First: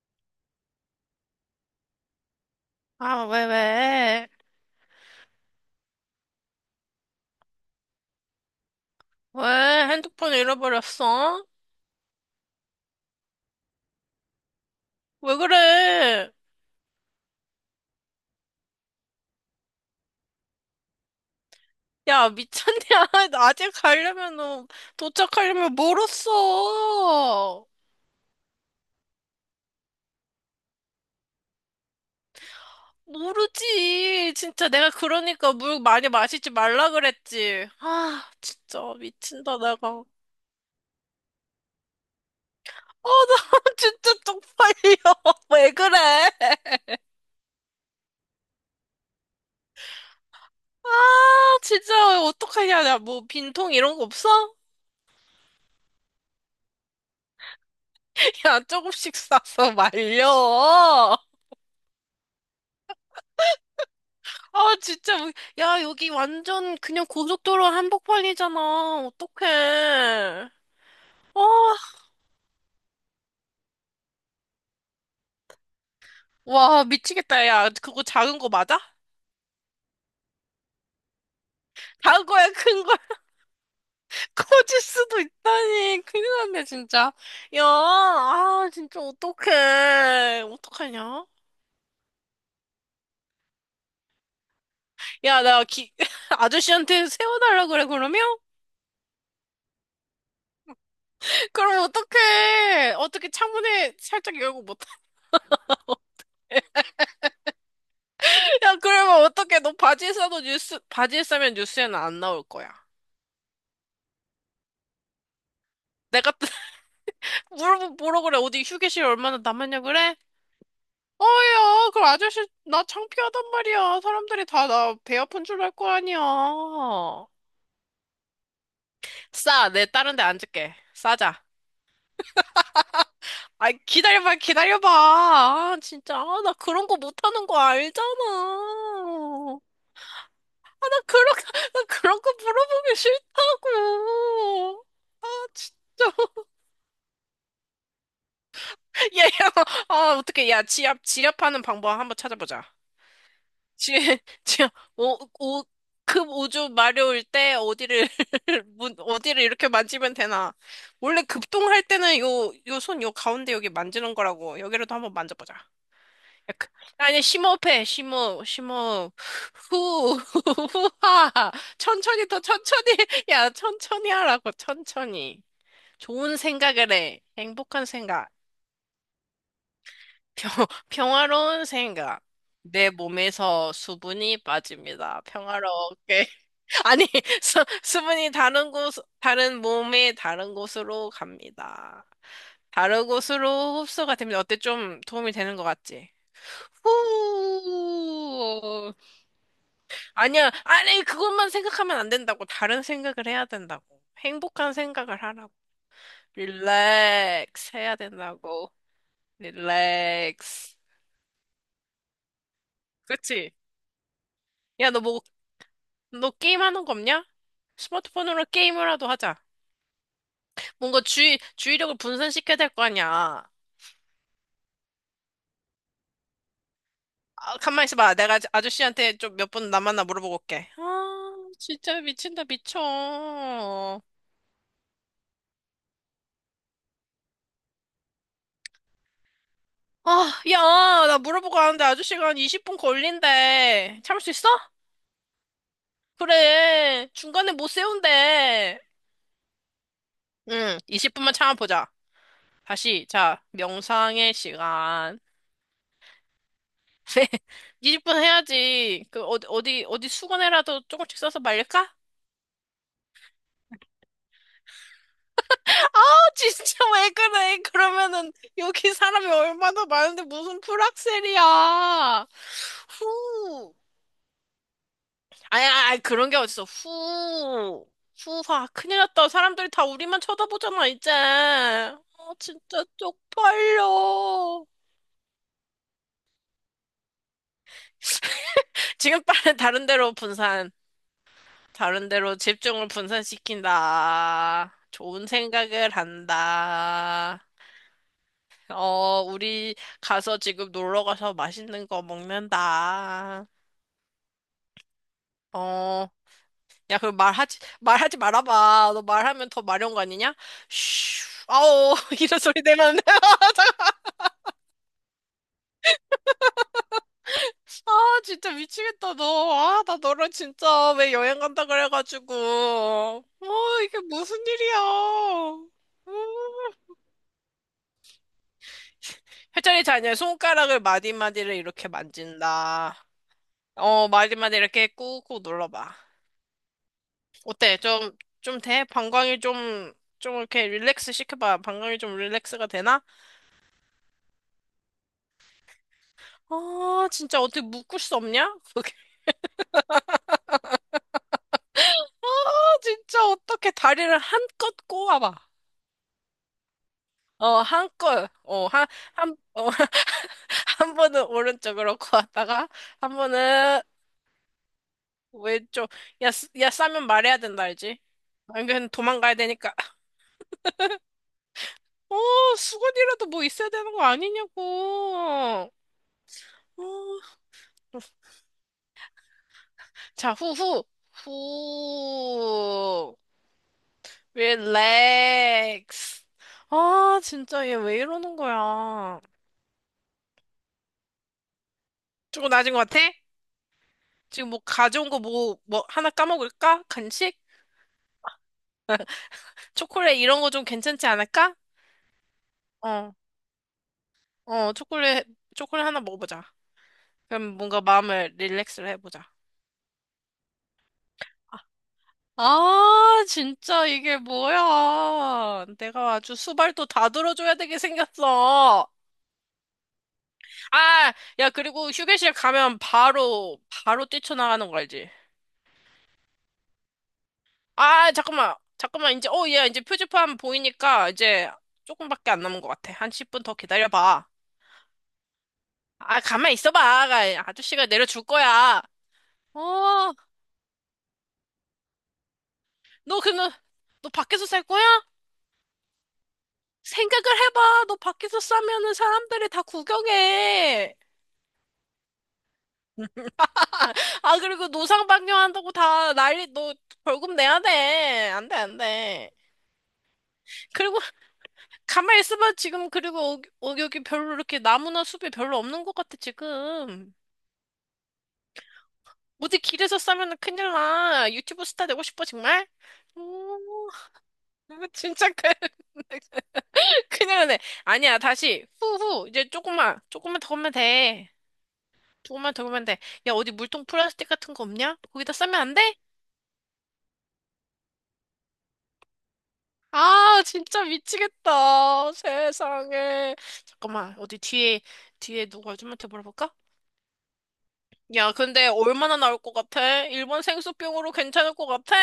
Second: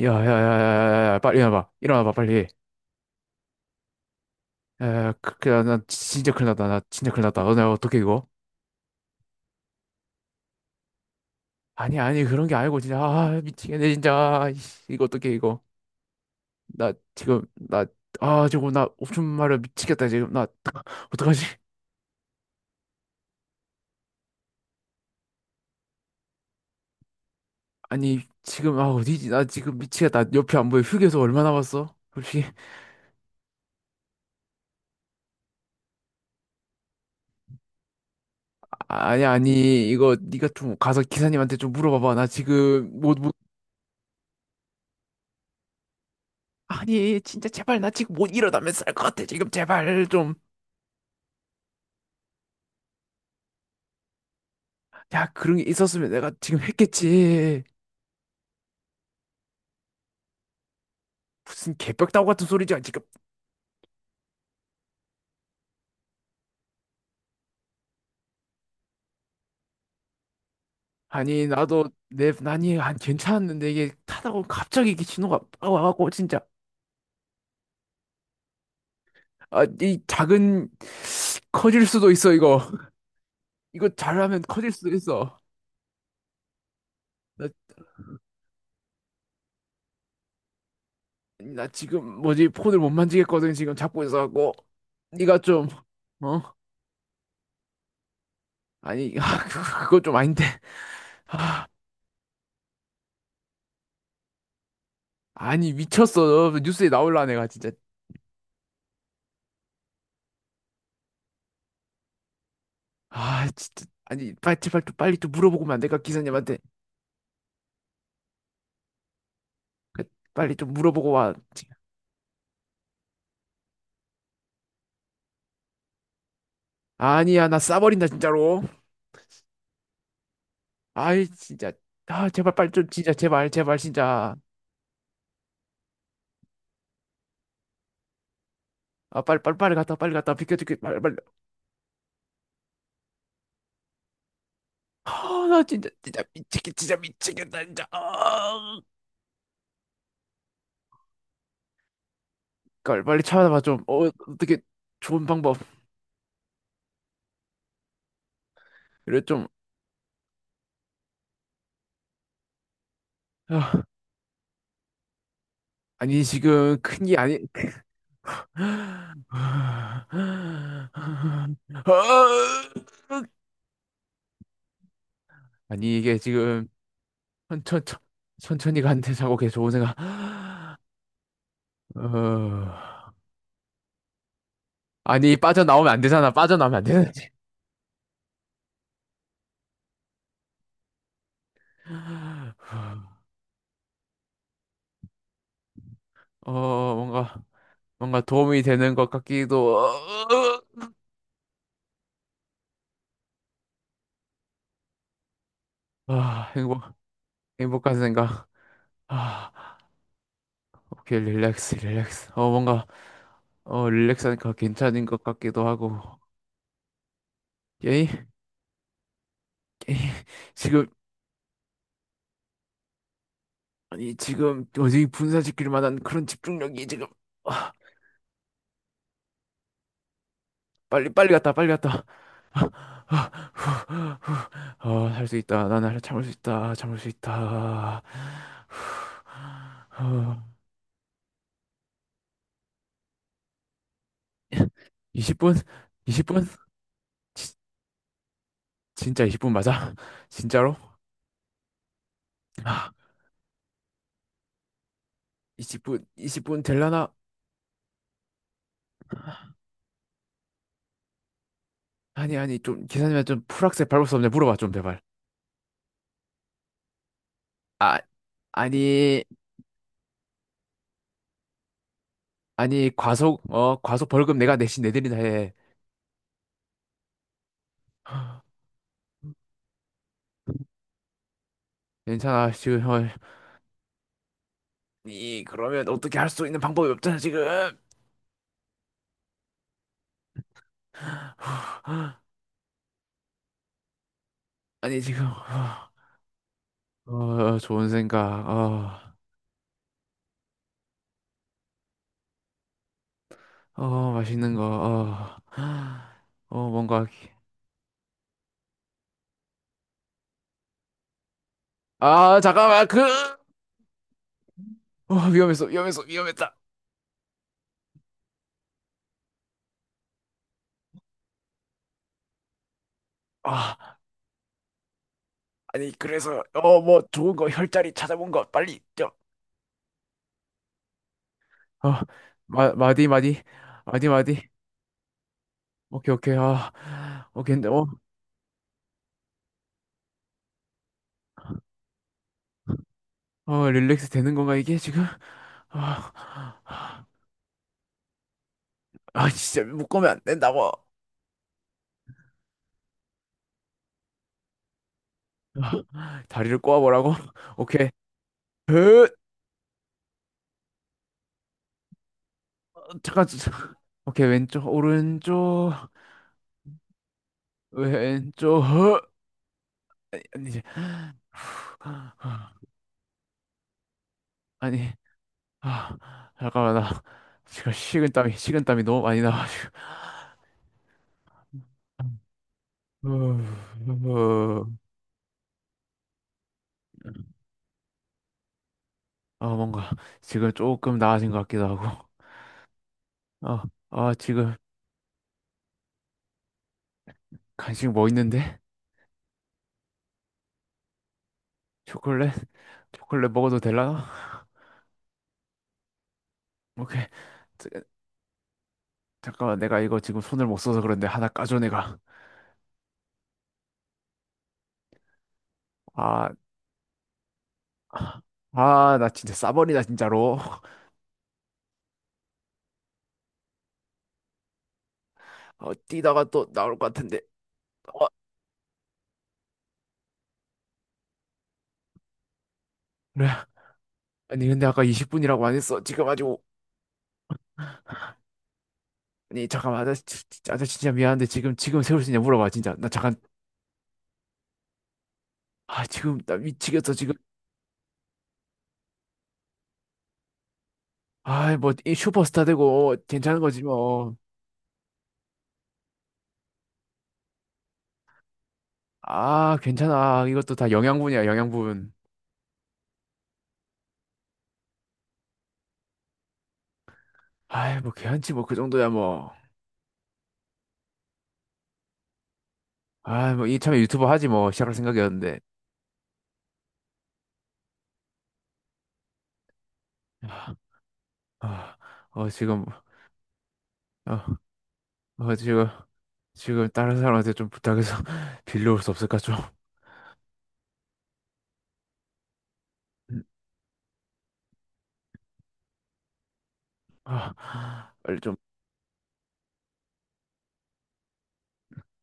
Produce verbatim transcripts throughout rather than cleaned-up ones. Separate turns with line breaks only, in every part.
야야야야야야 빨리 일어나봐, 일어나봐 빨리.
아, 왜, 왜?
야야 그나 진짜 큰일 났다. 나 진짜 큰일 났다. 너내 어떻게 이거.
왜 핸드폰 잃어버렸어?
아니 아니 그런 게 아니고 진짜. 아 미치겠네 진짜. 아이씨, 이거 어떻게
왜
이거.
그래?
나 지금 나 아 저거 나 옵션 말려 미치겠다 지금 나. 어떡하지.
야, 미쳤냐? 나 아직 가려면은, 도착하려면 멀었어.
아니 지금. 아 어디지. 나 지금 미치겠다. 옆에 안 보여. 휴게소 얼마 남았어 혹시?
모르지. 진짜 내가 그러니까 물 많이 마시지 말라 그랬지. 아, 진짜
아, 아니
미친다, 내가.
아니
어,
이거 네가 좀 가서 기사님한테 좀 물어봐봐. 나 지금
나
못 못
진짜 쪽팔려. 왜 그래?
아니 진짜 제발. 나 지금 못 일어나면 쌀것 같아 지금. 제발 좀.
아, 진짜 어떡하냐. 나 뭐 빈통 이런 거 없어?
야, 그런 게 있었으면 내가 지금 했겠지.
야, 조금씩 싸서 말려.
무슨 개벽다구 같은 소리지, 지금.
아, 진짜. 뭐- 야, 여기 완전 그냥 고속도로 한복판이잖아. 어떡해. 아,
아니, 나도 내 난이 안 괜찮았는데 이게 타다가 갑자기 이게 신호가 빡 와갖고 진짜.
와, 미치겠다. 야, 그거 작은 거 맞아?
아, 이 작은. 커질 수도
작은
있어,
거야,
이거.
큰 거야.
이거 잘하면 커질
커질
수도
수도
있어.
있다니. 큰일 났네, 진짜.
나,
야, 아, 진짜 어떡해. 어떡하냐?
나 지금 뭐지, 폰을 못 만지겠거든, 지금 잡고 있어갖고. 네가
야, 나
좀.
기,
어?
아저씨한테 세워달라 그래, 그러면?
아니, 그거 좀 아닌데. 아,
그럼 어떡해. 어떻게 창문에 살짝 열고 못,
아니, 미쳤어. 뉴스에 나올라, 내가 진짜.
야, 그러면 어떡해. 너 바지에 싸도 뉴스, 바지에 싸면 뉴스에는 안 나올 거야.
아, 진짜. 아니, 빨리, 제발 또 빨리 좀 물어보고 면 안 될까,
내가
기사님한테?
물어보 뭐라 그래? 어디 휴게실 얼마나 남았냐
그,
그래?
빨리 좀 물어보고 와, 진짜.
어야, 그 아저씨 나 창피하단 말이야. 사람들이 다 나 배 아픈 줄 알 거 아니야.
아니야, 나 싸버린다, 진짜로.
싸, 내 다른 데 앉을게.
아이,
싸자.
진짜. 아, 제발 빨리 좀, 진짜, 제발,
아,
제발, 진짜.
기다려봐, 기다려봐. 아, 진짜, 아, 나 그런 거 못하는 거 알잖아.
아, 빨리, 빨리, 빨리 갔다 와, 빨리 갔다 와. 비켜, 비켜,
아,
빨리,
나
빨리.
그런, 거- 나 그런 거 물어보기 싫다고. 아,
아, 나 진짜,
진짜.
진짜 미치겠, 진짜 미치겠다, 진짜. 아,
야, 야, 아, 어떻게, 야, 지압, 지압하는 방법 한번 찾아보자.
빨리, 빨리 찾아봐 좀.
지금,
어, 어떻게.
지금, 오,
좋은 방법.
오, 급 우주 마려울 때 어디를, 문,
그래,
어디를
좀.
이렇게 만지면 되나. 원래 급동할 때는 요, 요 손, 요 가운데 여기
아,
만지는 거라고. 여기라도 한번 만져보자.
아니,
약간-
지금 큰 게
아니,
아니.
심호흡해, 심호흡, 심호흡. 후, 후하. 천천히 더 천천히. 야, 천천히 하라고, 천천히.
아니, 이게
좋은
지금.
생각을 해.
천천,
행복한
천,
생각.
천천히 간대 자고 걔 좋은 생각.
평, 평화로운 생각.
어...
내 몸에서 수분이 빠집니다.
아니 빠져나오면 안
평화롭게.
되잖아. 빠져나오면 안
아니,
되는 지.
수, 수분이 다른 곳, 다른 몸의 다른 곳으로 갑니다. 다른 곳으로 흡수가 됩니다. 어때? 좀 도움이 되는 것 같지?
어, 뭔가 뭔가 도움이
후.
되는 것 같기도.
아니야,
어,
아니, 그것만 생각하면 안 된다고. 다른 생각을 해야 된다고. 행복한 생각을 하라고.
어. 어. 아, 행복
릴렉스 해야
행복한 생각.
된다고.
아,
릴렉스.
오케이 릴렉스 릴렉스. 어 뭔가.
그치?
어 릴렉스하니까
야, 너
괜찮은
뭐,
것 같기도 하고.
너 게임 하는 거 없냐?
예?
스마트폰으로 게임을 라도 하자.
지금.
뭔가 주의, 주의력을 분산시켜야 될 거 아니야.
아니 지금 어디 분산시킬 만한 그런 집중력이 지금.
아,
아,
가만 있어봐. 내가 아- 아저씨한테 좀 몇 분 남았나 물어보고 올게.
빨리 빨리
아,
갔다, 빨리
진짜
갔다.
미친다, 미쳐. 아,
어, 할 수 있다. 나는 참을 수 있다. 참을 수 있다. 어,
야, 나 물어보고 가는데 아저씨가 한 이십 분 걸린대. 참을 수 있어?
이십 분? 이십 분?
그래. 중간에
지,
못 세운대.
진짜 이십 분 맞아? 진짜로?
응, 이십 분만 참아보자.
아,
다시, 자, 명상의 시간.
이십 분, 이십 분 될라나?
이십 분 해야지. 그, 어디, 어디, 어디 수건에라도 조금씩 써서 말릴까?
아니, 아니, 좀, 기사님한테 좀 풀악세 밟을 수 없냐 물어봐 좀, 제발.
아우 진짜 왜 그래?
아,
그러면은 여기
아니,
사람이 얼마나 많은데 무슨 풀악셀이야.
아니, 과속,
후.
어, 과속 벌금 내가 내신 내드린다 해.
아니, 아니, 아니, 그런 게 어딨어. 후. 후하. 큰일 났다. 사람들이 다 우리만 쳐다보잖아, 이제. 아,
괜찮아, 지금,
진짜
어.
쪽팔려.
이, 그러면 어떻게 할 수 있는 방법이 없잖아, 지금.
지금 빨리 다른 데로 분산. 다른 데로 집중을 분산시킨다.
아니, 지금.
좋은 생각을
어. 어,
한다.
어, 좋은 생각. 어,
어, 우리 가서 지금 놀러 가서 맛있는 거 먹는다.
어, 맛있는 거. 어,
어,
어, 뭔가.
야, 그
기-
말하지, 말하지 말아봐. 너 말하면 더 마려운 거 아니냐? 슈, 아오, 이런
아,
소리
잠깐만.
내면.
그, 어, 위험했어, 위험했어, 위험했다.
아, 진짜 미치겠다, 너. 아, 나 너랑 진짜 왜 여행 간다 그래가지고. 어,
아,
이게 무슨 일이야.
아니, 그래서,
음.
어, 뭐, 좋은 거, 혈자리 찾아본 거, 빨리. 저,
회전이 자녀 손가락을 마디마디를 이렇게
어, 마,
만진다.
마디, 마디.
어,
마디, 마디.
마디마디 이렇게 꾹꾹 눌러봐.
오케이, 오케이. 아, 오케이. 근데,
어때?
어,
좀, 좀 돼? 방광이 좀, 좀 이렇게 릴렉스 시켜봐. 방광이 좀 릴렉스가 되나?
어, 릴렉스 되는 건가, 이게 지금? 아,
아, 진짜 어떻게 묶을 수 없냐? 그게.
아, 진짜 묶으면 안 된다고.
아, 진짜 어떻게 다리를 한껏 꼬아봐.
다리를 꼬아보라고?
어,
오케이.
한껏. 어, 한,
으,
한, 어, 한 번은 오른쪽으로 꼬았다가, 한
잠깐, 잠깐.
번은
오케이, 왼쪽, 오른쪽.
왼쪽. 야, 쓰- 야, 싸면 말해야 된다, 알지?
왼쪽
안 그러면
허-
도망가야 되니까.
아니 이제.
어, 수건이라도 뭐 있어야 되는 거
아니.
아니냐고.
아, 잠깐만.
어,
나 지금 식은땀이 식은땀이 너무 많이 나가지고.
자, 후, 후, 후,
후,
릴렉스. 아, 진짜 얘 왜 이러는 거야.
아 뭔가 지금 조금 나아진 것 같기도 하고.
조금 낮은 것 같아?
아아
지금
지금.
뭐 가져온 거 뭐, 뭐 하나 까먹을까? 간식?
간식 뭐 있는데.
초콜릿 이런 거 좀 괜찮지 않을까?
초콜릿.
어,
초콜릿 먹어도 될라나.
어, 초콜릿, 초콜릿 하나 먹어보자.
오케이.
그럼
자,
뭔가 마음을 릴렉스를 해보자.
잠깐만 내가 이거 지금 손을 못 써서 그런데 하나 까줘, 내가.
아, 진짜 이게 뭐야. 내가 아주
아.
수발도 다 들어줘야 되게 생겼어.
아 나 진짜 싸버리다 진짜로.
아, 야, 그리고 휴게실 가면 바로, 바로 뛰쳐나가는 거 알지?
어 뛰다가 또 나올 것 같은데. 어,
아, 잠깐만, 잠깐만, 이제, 어, 얘 이제 표지판 보이니까 이제 조금밖에 안 남은 것 같아. 한
그래.
십 분 더 기다려봐.
아니 근데 아까 이십 분이라고 안 했어 지금?
아,
아주 오-
가만 있어봐. 아, 아저씨가 내려줄 거야.
아니 잠깐만 아저씨
어,
진- 진짜, 아저씨 진짜 미안한데 지금 지금 세울 수 있냐 물어봐, 진짜. 나 잠깐.
너, 그, 너, 너 밖에서 살 거야?
아 지금 나 미치겠어 지금.
생각을 해봐. 너 밖에서 싸면은 사람들이 다 구경해.
아뭐 슈퍼스타 되고, 어, 괜찮은 거지 뭐.
아, 그리고 노상 방뇨한다고 다 난리, 너 벌금 내야 돼. 안 돼, 안 돼.
아 괜찮아, 이것도 다
그리고
영양분이야, 영양분.
가만히 있어봐, 지금. 그리고 어, 어, 여기 별로 이렇게 나무나 숲이 별로 없는 것 같아, 지금.
아이 뭐 괜찮지 뭐, 그 정도야 뭐.
어디 길에서 싸면 큰일 나. 유튜브 스타 되고 싶어, 정말?
아이 뭐 이참에
오,
유튜버 하지 뭐, 시작할
진짜
생각이었는데.
큰- 큰일 나네. 아니야, 다시. 후후. 이제 조금만, 조금만
아,
더 오면 돼.
아, 어
조금만 더
지금.
오면 돼. 야, 어디 물통 플라스틱
어,
같은 거 없냐? 거기다
어
싸면
지금.
안 돼?
지금 다른 사람한테 좀 부탁해서 빌려올 수 없을까 좀.
아, 진짜 미치겠다. 세상에. 잠깐만, 어디 뒤에, 뒤에 누구 아줌마한테 물어볼까?
아, 빨리
야,
좀.
근데 얼마나 나올 것 같아? 일본 생수병으로 괜찮을 것 같아?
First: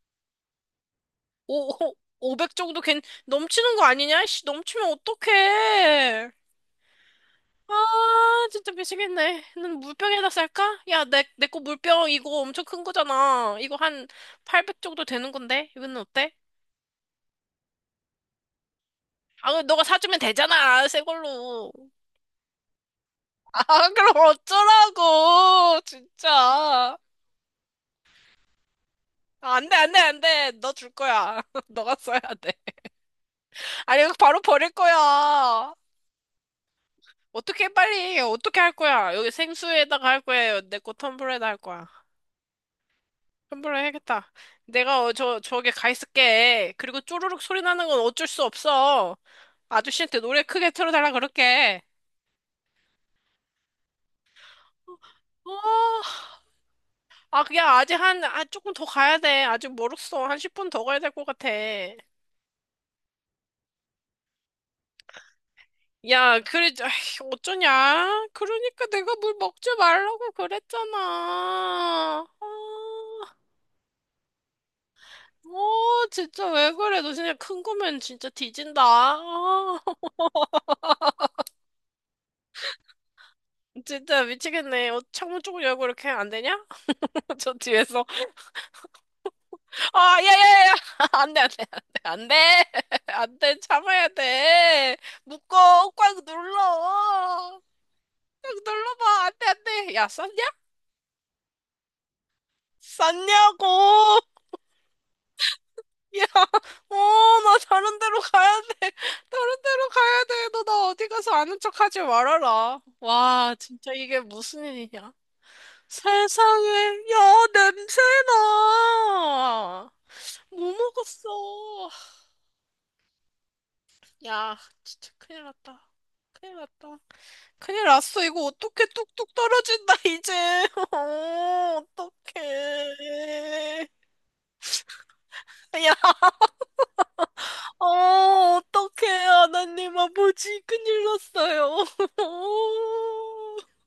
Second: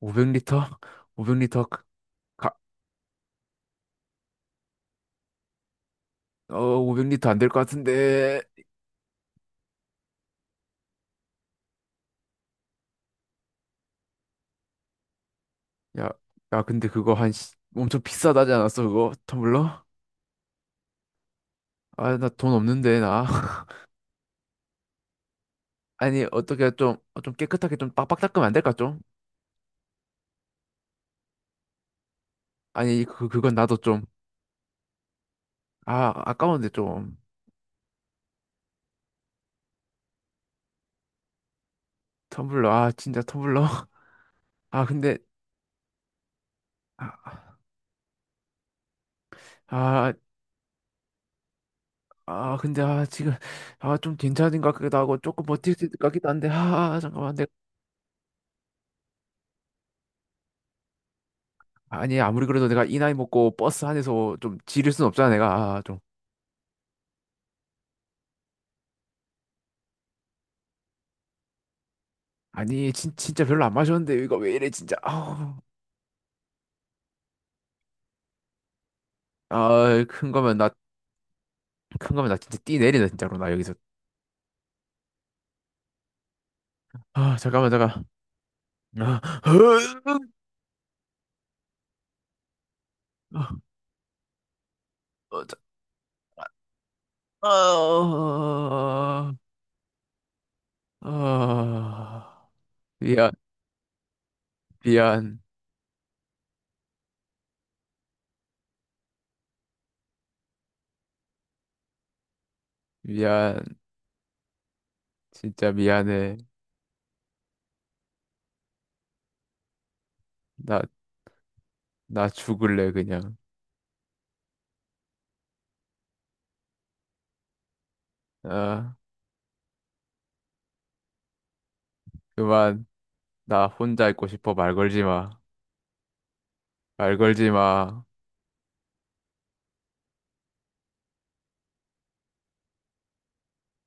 오백 리터? 오백 리터.
오, 오,
가,
오백 정도 괜, 넘치는 거 아니냐? 씨, 넘치면 어떡해.
어, 오백 리터 안될 것
아,
같은데.
진짜 미치겠네. 난 물병에다 쌀까? 야, 내, 내 거 물병 이거 엄청 큰 거잖아. 이거 한 팔백 정도 되는 건데? 이거는
야,
어때?
야, 근데 그거 한 시- 엄청 비싸다지 않았어, 그거?
아,
텀블러?
너가 사주면 되잖아. 새 걸로.
아, 나 돈 없는데, 나.
아, 그럼 어쩌라고.
아니, 어떻게 좀,
진짜.
어, 좀 깨끗하게 좀 빡빡 닦으면 안 될까, 좀?
아, 안 돼, 안 돼, 안 돼. 너 줄 거야. 너가 써야 돼.
아니, 그, 그건 나도 좀.
아니, 이거 바로 버릴 거야.
아, 아까운데, 좀.
어떻게 빨리, 어떻게 할 거야? 여기 생수에다가 할 거야. 내 거 텀블러에다 할 거야.
텀블러, 아, 진짜
텀
텀블러.
블러 해야겠다.
아,
내가 어,
근데,
저, 저기 가 있을게. 그리고 쪼르륵
아,
소리 나는 건 어쩔 수 없어.
아,
아저씨한테 노래 크게 틀어달라 그럴게.
아, 근데, 아, 지금, 아, 좀 괜찮은 것 같기도 하고, 조금
어,
버틸 수 있을
어.
것 같기도 한데, 아, 잠깐만.
아, 그냥 아직 한, 아, 조금 더 가야 돼. 아직 멀었어. 한 십 분 더 가야 될 것 같아.
아니 아무리 그래도 내가 이 나이 먹고 버스 안에서 좀 지릴 순 없잖아, 내가. 아, 좀.
야, 그래, 아이, 어쩌냐? 그러니까 내가 물 먹지 말라고 그랬잖아.
아니 진,
아.
진짜 별로 안 마셨는데 이거 왜 이래 진짜. 아.
어, 진짜 왜 그래? 너 진짜 큰 거면 진짜 뒤진다. 아,
아 큰 거면 나. 큰 거면 나 진짜 띠 내리네 진짜로, 나 여기서.
진짜 미치겠네. 어, 창문 쪽을 열고 이렇게 하면 안 되냐?
아
저
잠깐만 잠깐.
뒤에서.
아, 아,
아, 야, 야, 야, 야. 안 돼, 안 돼, 안 돼, 안 돼. 안 돼, 참아야 돼.
어, 자-
묶어. 꽉 눌러.
아,
꽉 눌러봐. 안
아,
돼, 안 돼. 야, 쌌냐?
아. 미안.
쌌냐고.
미안.
야, 어, 나 다른 데로 가야 돼. 다른 데로 가야 돼. 너 나 어디 가서 아는 척 하지 말아라. 와,
미안.
진짜 이게 무슨 일이냐.
진짜 미안해.
세상에, 야, 냄새나! 뭐
나.
먹었어?
나 죽을래 그냥.
야, 진짜 큰일 났다. 큰일 났다. 큰일 났어. 이거 어떻게
아
뚝뚝 떨어진다, 이제. 어, 어떡해.
그만. 나 혼자 있고 싶어. 말 걸지 마.
야,
말 걸지
어,
마.
어떡해. 하나님 아버지, 큰일 났어요.